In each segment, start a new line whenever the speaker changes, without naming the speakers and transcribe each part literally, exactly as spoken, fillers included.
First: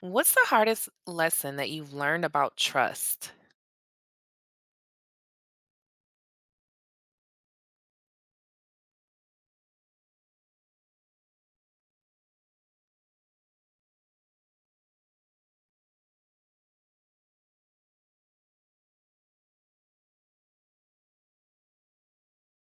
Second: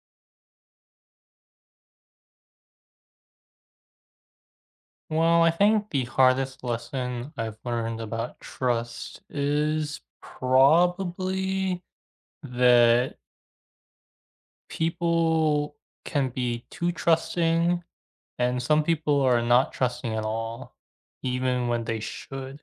What's the hardest lesson that you've learned about trust?
Well, I think the hardest lesson I've learned about trust is probably that people can be too trusting, and some people are not trusting at all, even when they should.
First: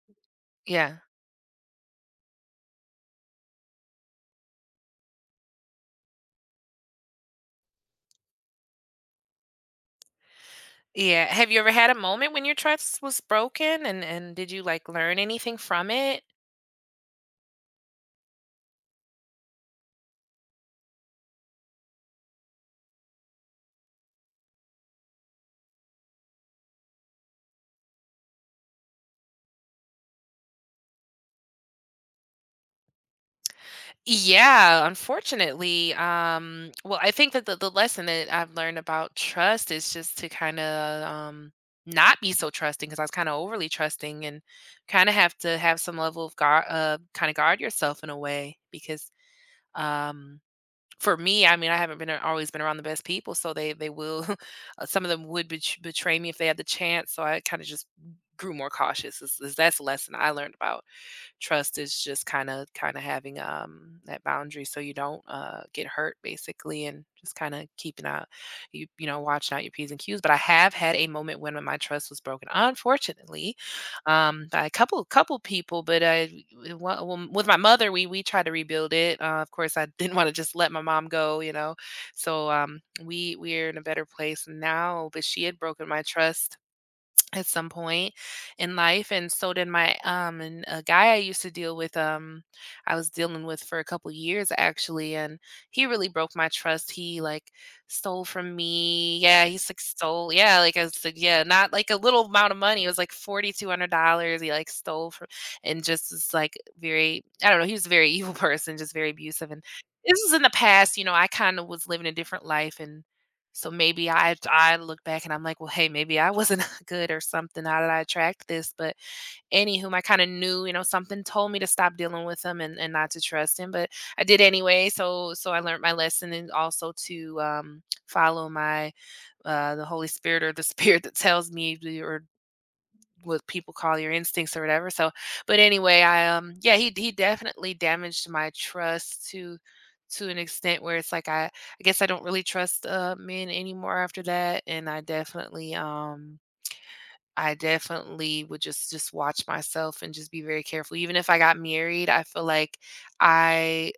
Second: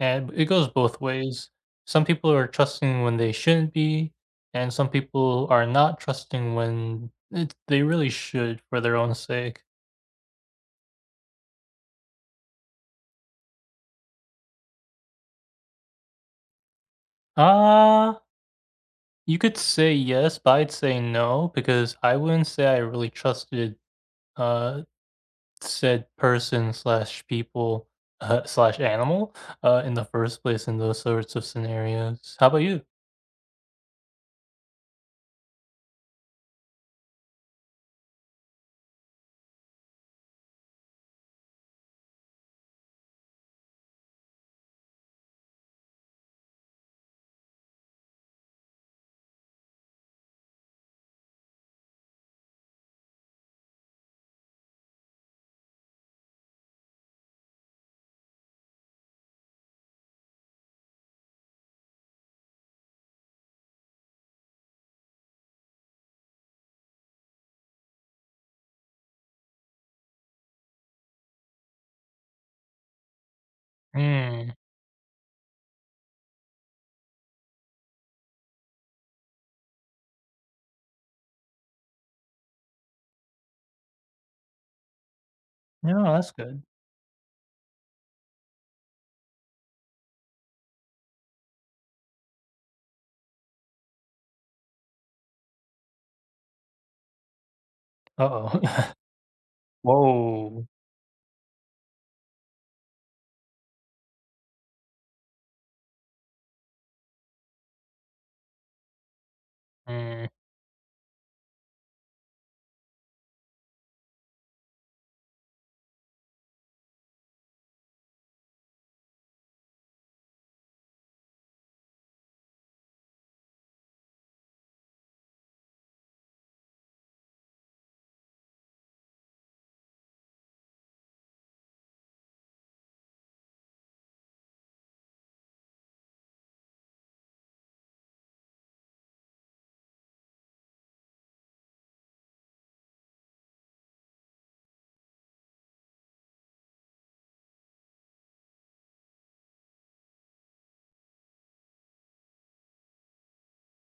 And b it goes
Yeah.
both ways. Some people are trusting when they shouldn't be, and some people are not trusting when it they really should for their own sake.
Yeah, have you ever had a moment when your trust was broken and and did you like learn anything from it?
Uh You could say "yes," but I'd say "no" because I wouldn't say I really trusted, uh, said person/people, uh, /animal, uh, in the first place in those sorts of scenarios. How 'bout you?
Yeah, unfortunately, um, well, I think that the the lesson that I've learned about trust is just to kinda, um, not be so trusting 'cause I was kinda overly trusting and kinda have to have some level of guar uh, kinda guard yourself in a way because, um, for me, I mean, I haven't been, a always been around the best people, so they they will, some of them would bet betray me if they had the chance. So I kinda just g grew more cautious is, is that's the lesson I learned about trust is just kind of, kinda having, um, that boundary so you don't, uh, get hurt basically and just kinda keeping a you you know, watching out your Ps and Qs. But I have had a moment when m my trust was broken, unfortunately, um,
Mm.
by a couple couple people. But, uh, w well, m with my mother, we we tried to rebuild it. Uh, of course I didn't wanna just let my mom go, you know? So, um, we we're in a better place now. But she had broken my
No, that's
trust
good.
at some point in life and so did my, um and a guy I used to deal with, um, I was dealing with for a couple years actually, and he really broke my trust. He like stole from
Uh-oh.
me. Yeah, he s like stole. Yeah,
Whoa.
like I said, yeah, not like a little amount of money. It was like forty two hundred dollars he like stole fro and just this like very I don't know, he was a very evil person, just very abusive. And this
Mm.
was in the past, you know, I kinda was living a different life and so maybe I've to I look back and I'm like, "Well, hey, maybe I wasn't good or something. How did I attract this?" But anywhom, I kinda knew, you know, something told me to stop dealing with him and and not to trust him, but I did anyway. So so I learned my lesson and also to, um, follow my, uh, the Holy Spirit or the spirit that tells me or what people call your instincts or whatever. So, but anyway, I, um, yeah, he he definitely damaged my trust to to an extent where it's like I I guess I don't really trust, uh, men anymore after that. And I definitely, um, I definitely would just just watch myself and just be very careful. Even if I got married, I feel like I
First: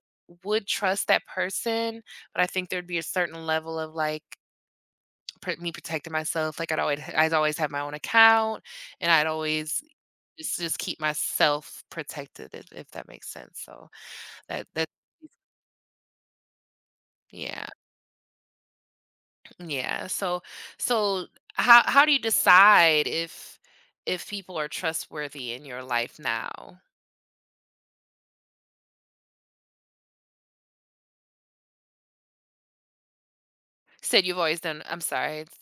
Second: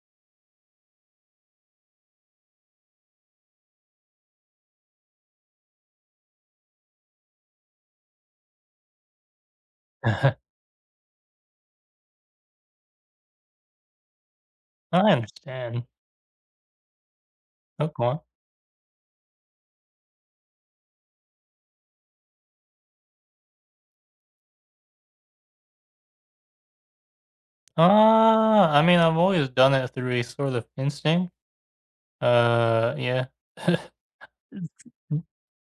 would trust that person, but I think there'd be a certain level of like pr me protecting myself. Like I'd always h I'd always have my own account and I'd always ju just keep myself protected, if if that makes sense. So that that
I
[unintelligible]
understand.
Yeah.
Oh, cool.
Yeah. So so how how do you decide if if people are trustworthy in your life now?
Uh, I mean, I've always done it through a sort of instinct. Uh, yeah.
Said you've always done I'm
[unintelligible]
sorry, it's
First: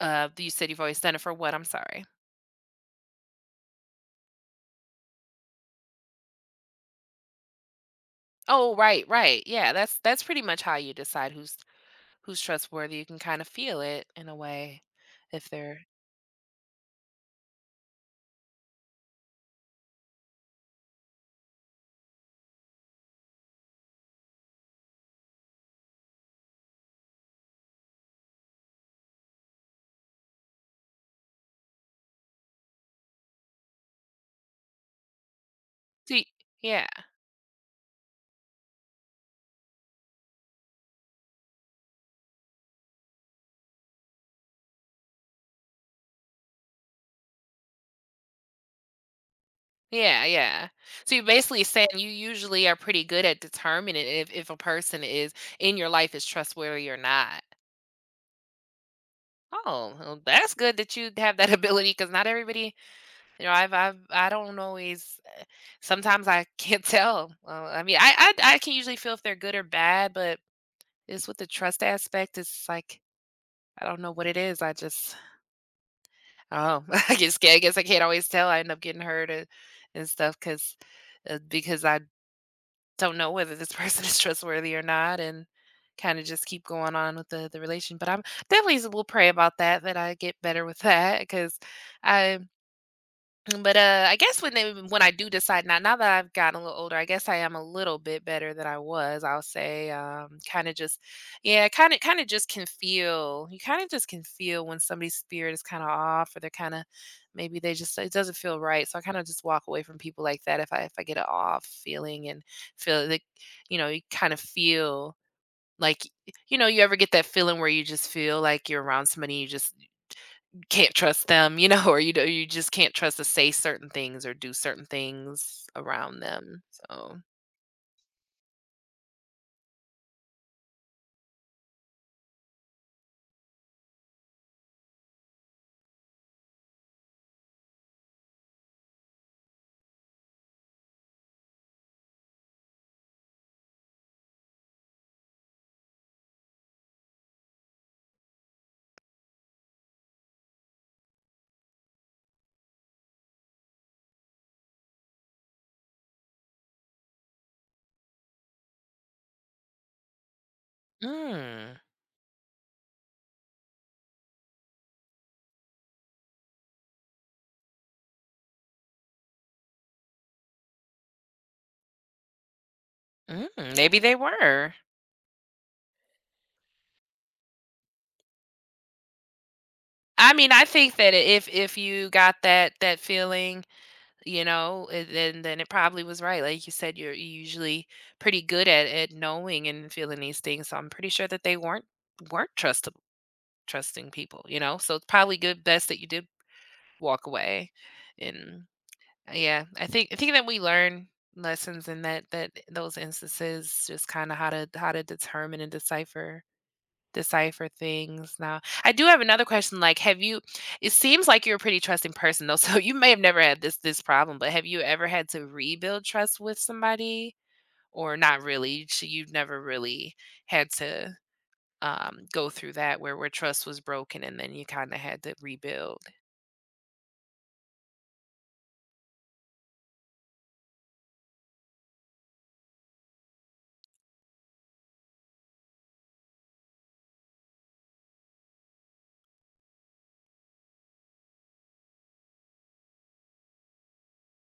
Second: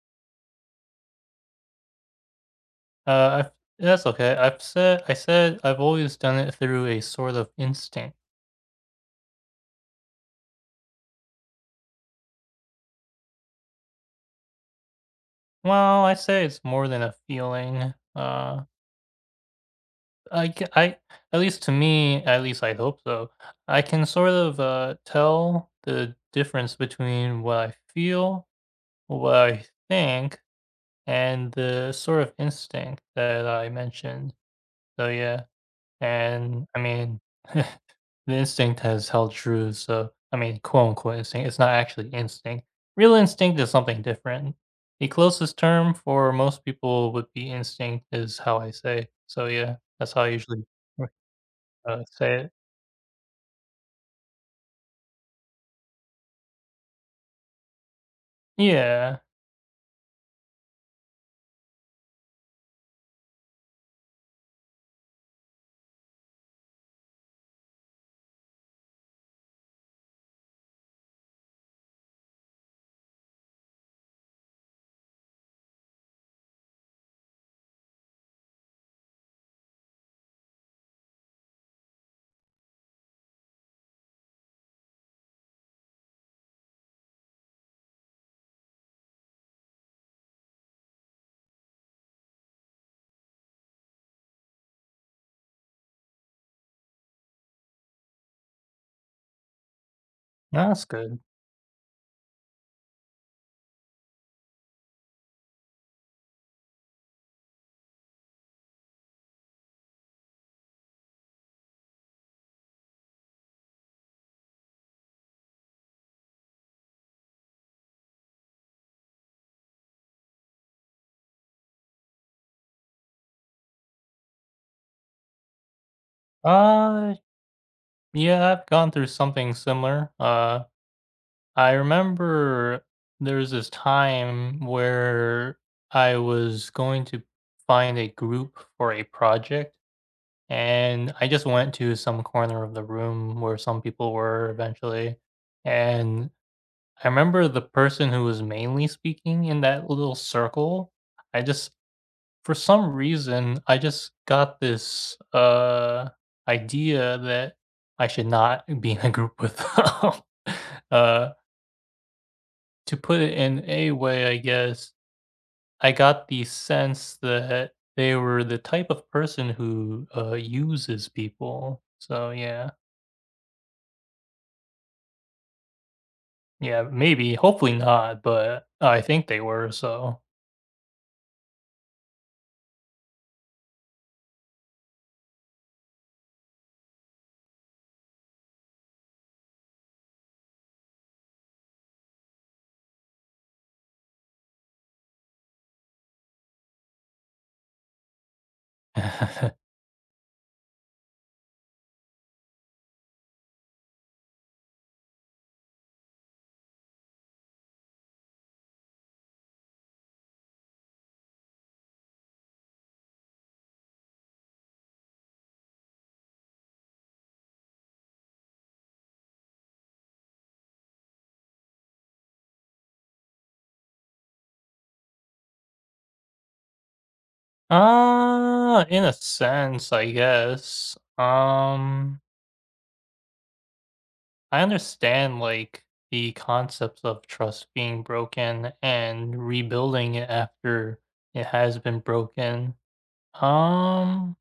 Uh, do you said you've always done it for what? I'm sorry.
Uh, I that's okay I've said I said I've always done it through a sort of instinct.
Oh, right right, yeah, that's that's pretty much how you decide who's who's trustworthy, you can kind of feel it in a way if they're
Well, I say it's more than a feeling, uh I c I at least to me at least I hope so, I can sort of, uh, tell the difference between what I feel, what I think, and the sort of instinct that I mentioned. So, yeah.
See
And I
yeah.
mean the instinct has held true, so I mean, quote-unquote "instinct". It's not actually instinct. Real instinct is something different. The closest term for most people would be instinct is how I say. So, yeah, that's how
Yeah,
I usually,
yeah. So, you're basically saying
uh,
you
say it.
usually are pretty good at determining if if a person is in your life is trustworthy or not.
Yeah.
Oh, well that's good that you'd have that ability, 'cause not everybody you know, I've I've I don't always eh, sometimes I can't tell, uh, I mean, I I I can usually feel if they're good or bad, but it's with the trust aspect, it's like I don't know what it is. I just Oh, I guess I guess I can't always tell. I end up getting hurt and and stuff 'cause uh, because I don't know whether this person is trustworthy or not, and kinda just keep going on with the the relation But I'm definitely still pray about that, that I get better with that, 'cause I Mm, but, uh, I guess when they w when I do decide now now that I've gotten a little older, I guess I am a little bit better than I was, I'll say, um, kinda
That's
just
good.
Yeah, kinda kinda just can feel you kinda just can feel when somebody's spirit is kinda off, or they're kinda maybe they just it doesn't feel right, so I kinda just walk away from people like that if I if I get a off feeling and feel like, you know you kind of feel like y you know, you ever get that feeling where you just feel like you're around somebody and you just can't trust them, you know, or you do you just can't trust to say certain things, or do certain things around them,
Uh,
so
yeah, I've gone through something similar. Uh, I remember there was this time where I was going to find a group for a project, and I just went to some corner of the room where some people were eventually and I remember the person who was mainly speaking in that little circle, I just for some reason, I just got this, uh, idea that I should not be in a group with them. Uh
Mm.
To put it in a way, I guess, I got the sense that they were the type of person who, uh, uses people, so, yeah.
Mm, maybe they were.
Yeah, maybe, hopefully not, but I think they were, so
I mean, I think that if if you got that that feeling, you know, it then then it probably was right, like you said, you're usually pretty good at at knowing and feeling these things, so, I'm pretty sure that they weren't weren't trusta trusting people, you know? So, it's probably good best that you did walk away, and uh, yeah, I think I think that we learn lessons in that that those instances, just kinda how to how to determine and decipher decipher things now, I do have another question, like, have you it seems like you're a pretty trusting person though, so, you may have never had this this problem, but have you ever had to rebuild trust with somebody? Or not really, sh you've never really had to, um, go through that where where trust was broken and then you kinda had to rebuild?
Uh, in a sense, I guess. Um I understand, like, the concept of trust being broken and rebuilding it after it has been broken. Um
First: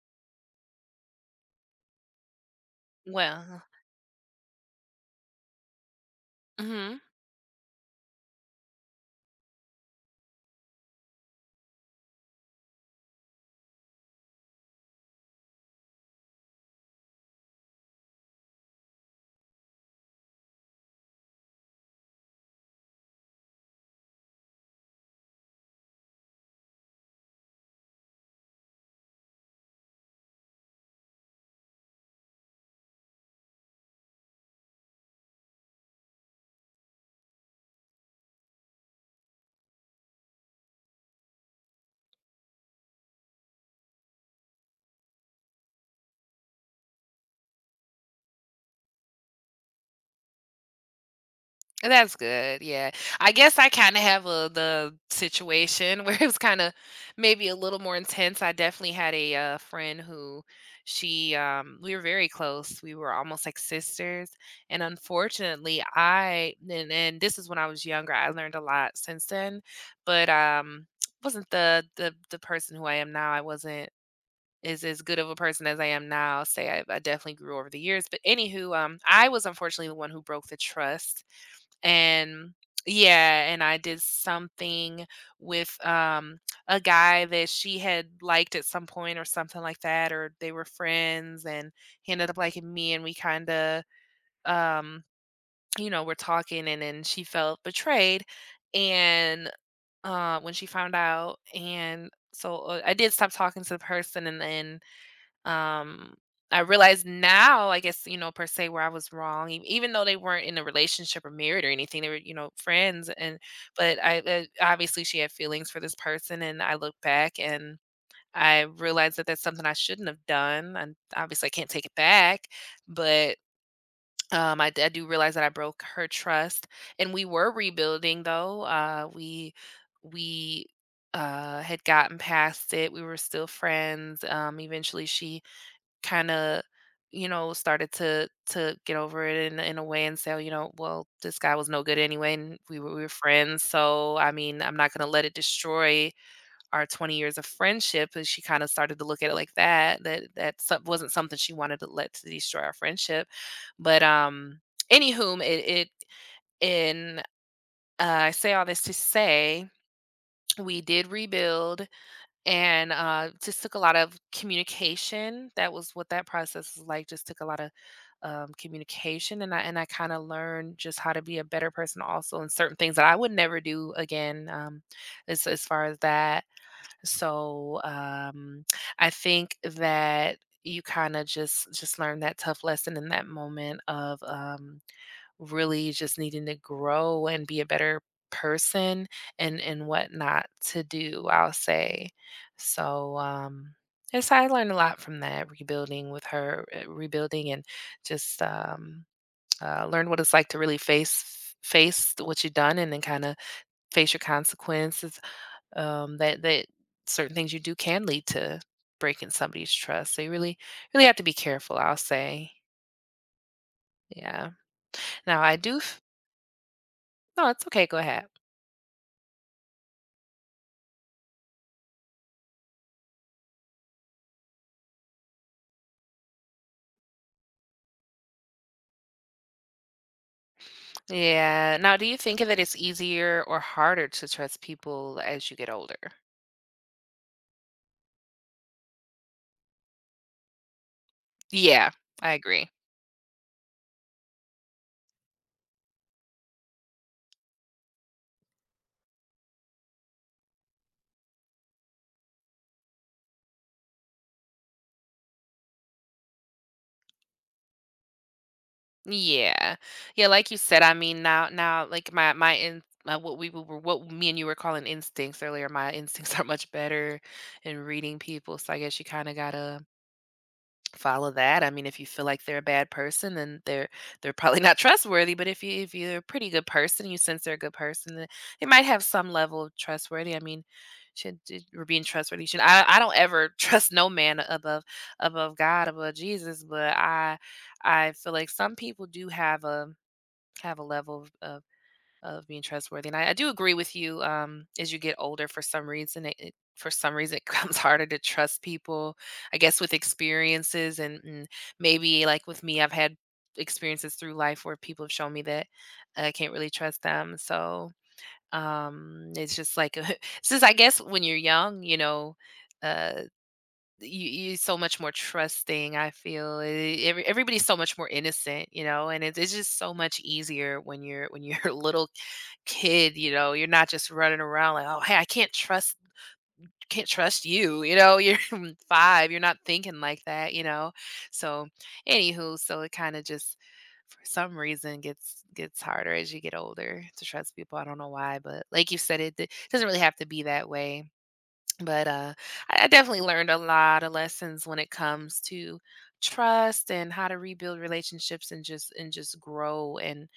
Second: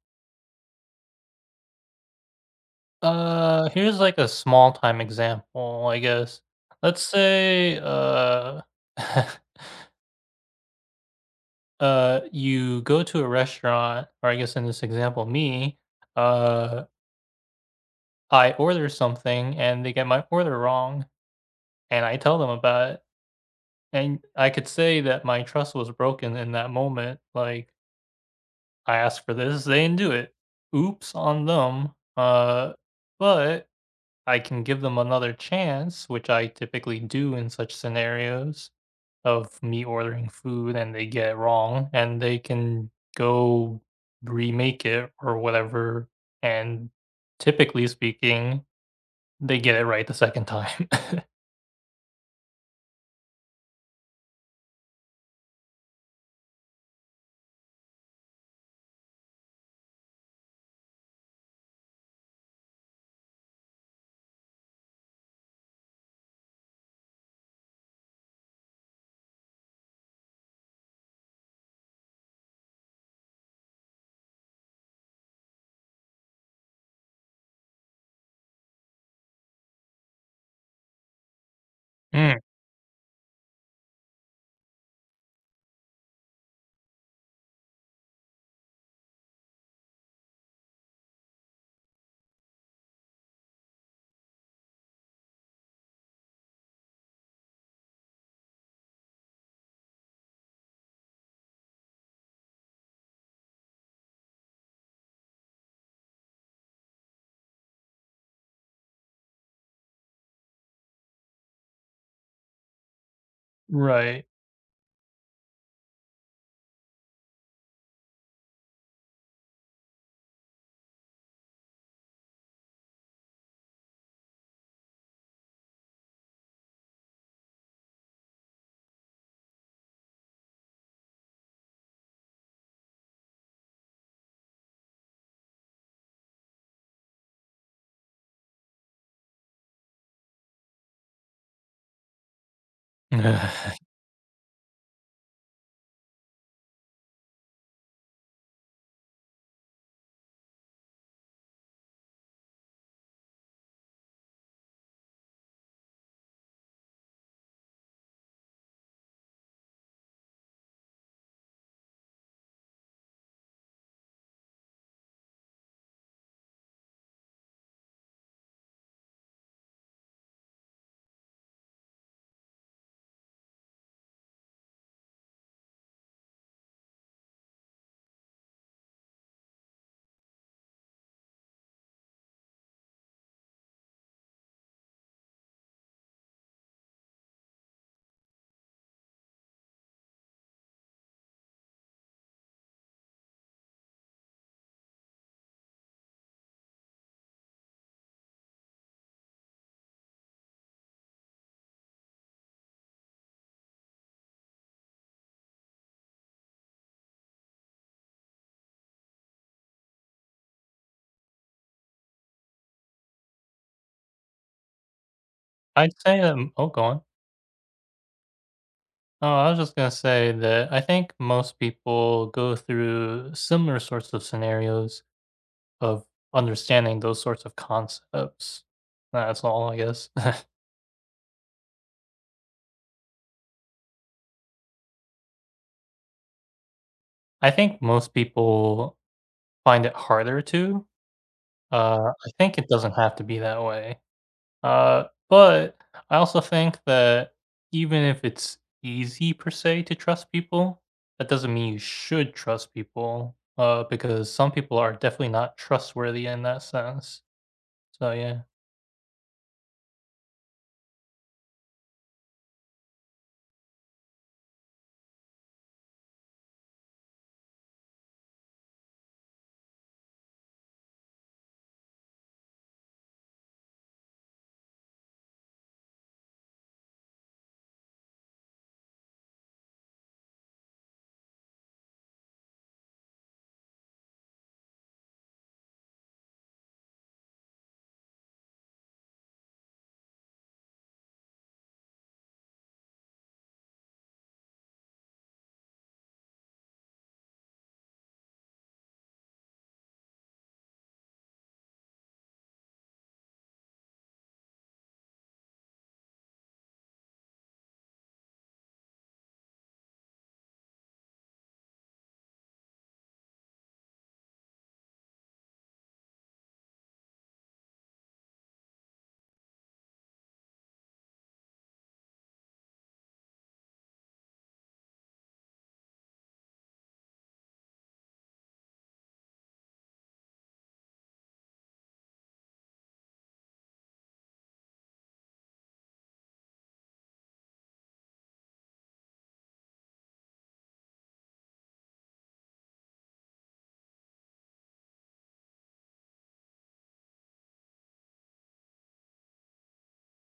Well
uh, here's like a small time example, I guess. Let's
Mhm.
say, uh uh, you go to a restaurant, or I guess in this example, me, uh I order something and they get my order, and I tell them about it and I could say that my trust was broken in that moment, like asked for this, they didn't do it. Oops on them. Uh, but I can give them another chance, which I typically do in such scenarios of me ordering food and they get it wrong, and they can go remake it or whatever, and typically speaking, they get it right the second time.
And that's good yeah. I guess I kinda have a the situation where it was kinda maybe a little more intense, I definitely had a, uh, friend who she, um, we were very close, we were almost like sisters, and unfortunately, I and and this is when I was younger, I learned a lot since then. But, um, wasn't the the the person who I am now I wasn't as as good of a person as I am now, say I I've definitely grew over the years. But any who, um, I was unfortunately the one who broke the trust,
Mm.
and Yeah, and I did something with, um, a guy that she had liked at some point or something like that, or they were friends and he ended up liking me and we kinda, um, you know, were talking and then she felt betrayed and, uh, when she found out, and so, uh I did stop talking to the person and then, um, I realize now, I guess, you know, per se where I was wrong e even though they weren't in a relationship or married or anything, they were, you know, friends and but I,
Right.
uh obviously she had feelings for this person and I look back and I realize that that's something I shouldn't have done and obviously I can't take it back, but. Um, I di I do realize that I broke her trust, and we were rebuilding though, uh, we we, uh, had gotten past it, we were still friends, um, eventually she kinda, you know, started to to get over it in a in a way and say, "Oh, you know, well, this guy was no good anyway, and we were we were friends. So, I mean, I'm not gonna let it destroy our twenty years of friendship," and she kinda started to look at it like that that that some wasn't something she wanted to let destroy our friendship, but, um. Any whom, it it And I say all this to say, we did rebuild and uh, just took a lot of communication that was what that process was like, just took a lotta, um, communication, and I and I kinda learned just how to be a better person also, and certain things that I would never do again, um, as as far as that. So, um, I think that you kinda just just learn that tough lesson in that moment of, um, really just needing to grow and be a better person and and what not to do, I'll say. So, um, yes, I learned a lot from that, rebuilding with her, uh, rebuilding and just, um, uh, learned what it's like to really face f face what you done and then kinda face your consequences, um, that that certain things you do can lead to breaking somebody's trust, so, you really really have to be careful, I'll say. Yeah. Now I do
I'd
f
say, um Oh, go on.
No, it's okay go ahead.
Oh, I was just gonna say that I think most people go through similar sorts of scenarios of understanding those sorts of concepts. That's all, I guess.
Yeah, now, do you think that it's easier or harder to trust people as you get older?
I think most people find it harder to.
Yeah.
Uh, I
I
think it
agree.
doesn't have to be that way. Uh, but I also think that even if it's easy per se to trust people, that doesn't mean you should trust people, uh, because some people are definitely not trustworthy in that sense, so, yeah.
Yeah. Yeah, like you said, I mean, now now, like, my my in now what we w were what me and you were calling instincts earlier, my instincts are much better in reading people so, I guess you kinda gotta follow that I mean, if you feel like they're a bad person, then they're they're probably not trustworthy, but if you if you're a pretty good person, you sense they're a good person, then they might have some level of trustworthy I mean should j your being trustworthy should I I don't ever trust no man above above God, above Jesus. But I I feel like some people do have a have a level of of of being trustworthy, and I I do agree with you, um, as you get older, for some reason it it for some reason it becomes harder to trust people, I guess, with experiences and and maybe like with me, I've had experiences through life where people have shown me that that I can't really trust them so, um, it's just like a hu since I guess when you're young, you know, uh, d y you you're so much more trusting, I feel. E every everybody's so much more innocent, you know, and it it's just so much easier when you're when you're a little kid, you know, you're not just running around like, "Oh, hey, I can't trust can't trust you." you know? You're five, you're not thinking like that, you know? So, anywho, so, it kinda just for some reason gets gets harder as you get older to trust people. I don't know why, but like you said, it d doesn't really have to be that way. But, uh, I definitely learned a lot of lessons when it comes to trust and how to rebuild relationships and just and just grow and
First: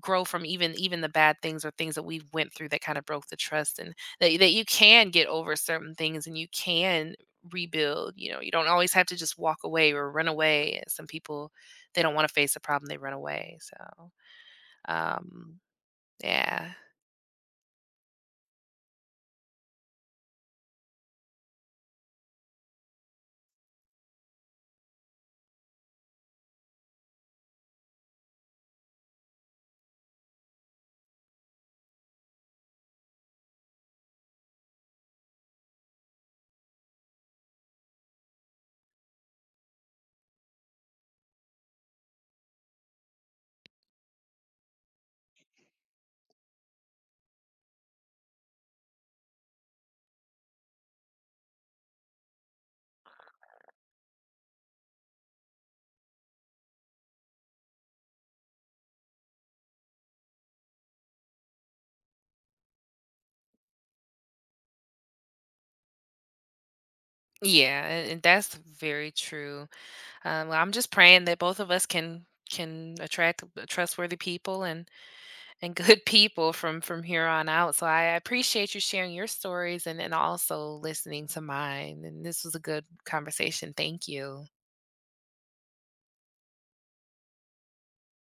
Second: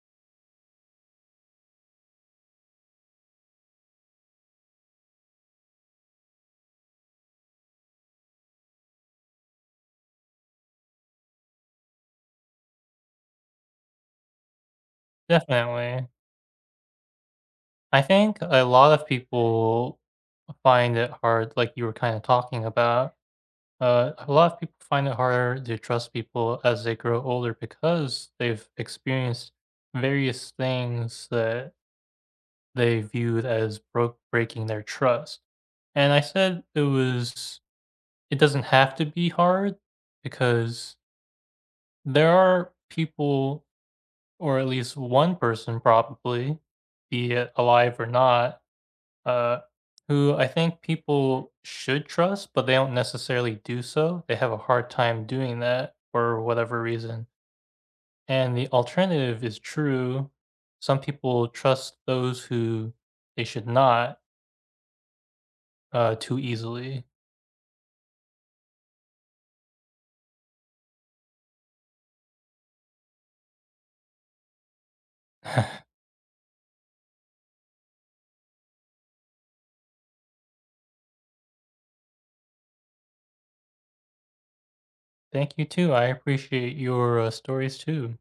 grow from even even the bad things or things that we've went through that kind of broke the trust and that that you can get over certain things and you can rebuild. You know, you don't always have to just walk away or run away. Yeah, some people, they don't wanna face a problem, they run away. So, um,
Definitely.
yeah.
I think a lot of people find it hard, like you were kinda talking about. Uh, a lot of people find it harder to trust people as they grow older, because they've experienced various things that they viewed as broke breaking their trust. And I said it was s It doesn't have to be hard because there are people, or at least one person probably, be it alive or not, uh, who I think people should trust but they don't necessarily do so. They have a hard time doing that for whatever reason. And the alternative is true. Some people trust those who they should not uh, too easily.
Yeah. And and that's very true. Um, I'm just praying that both of us can can attract w trustworthy people and and good people from from here on out. So I I appreciate you sharing your stories and and also listening to mine. And this was a good conversation. Thank you.
Thank you too. I appreciate your, uh, stories too.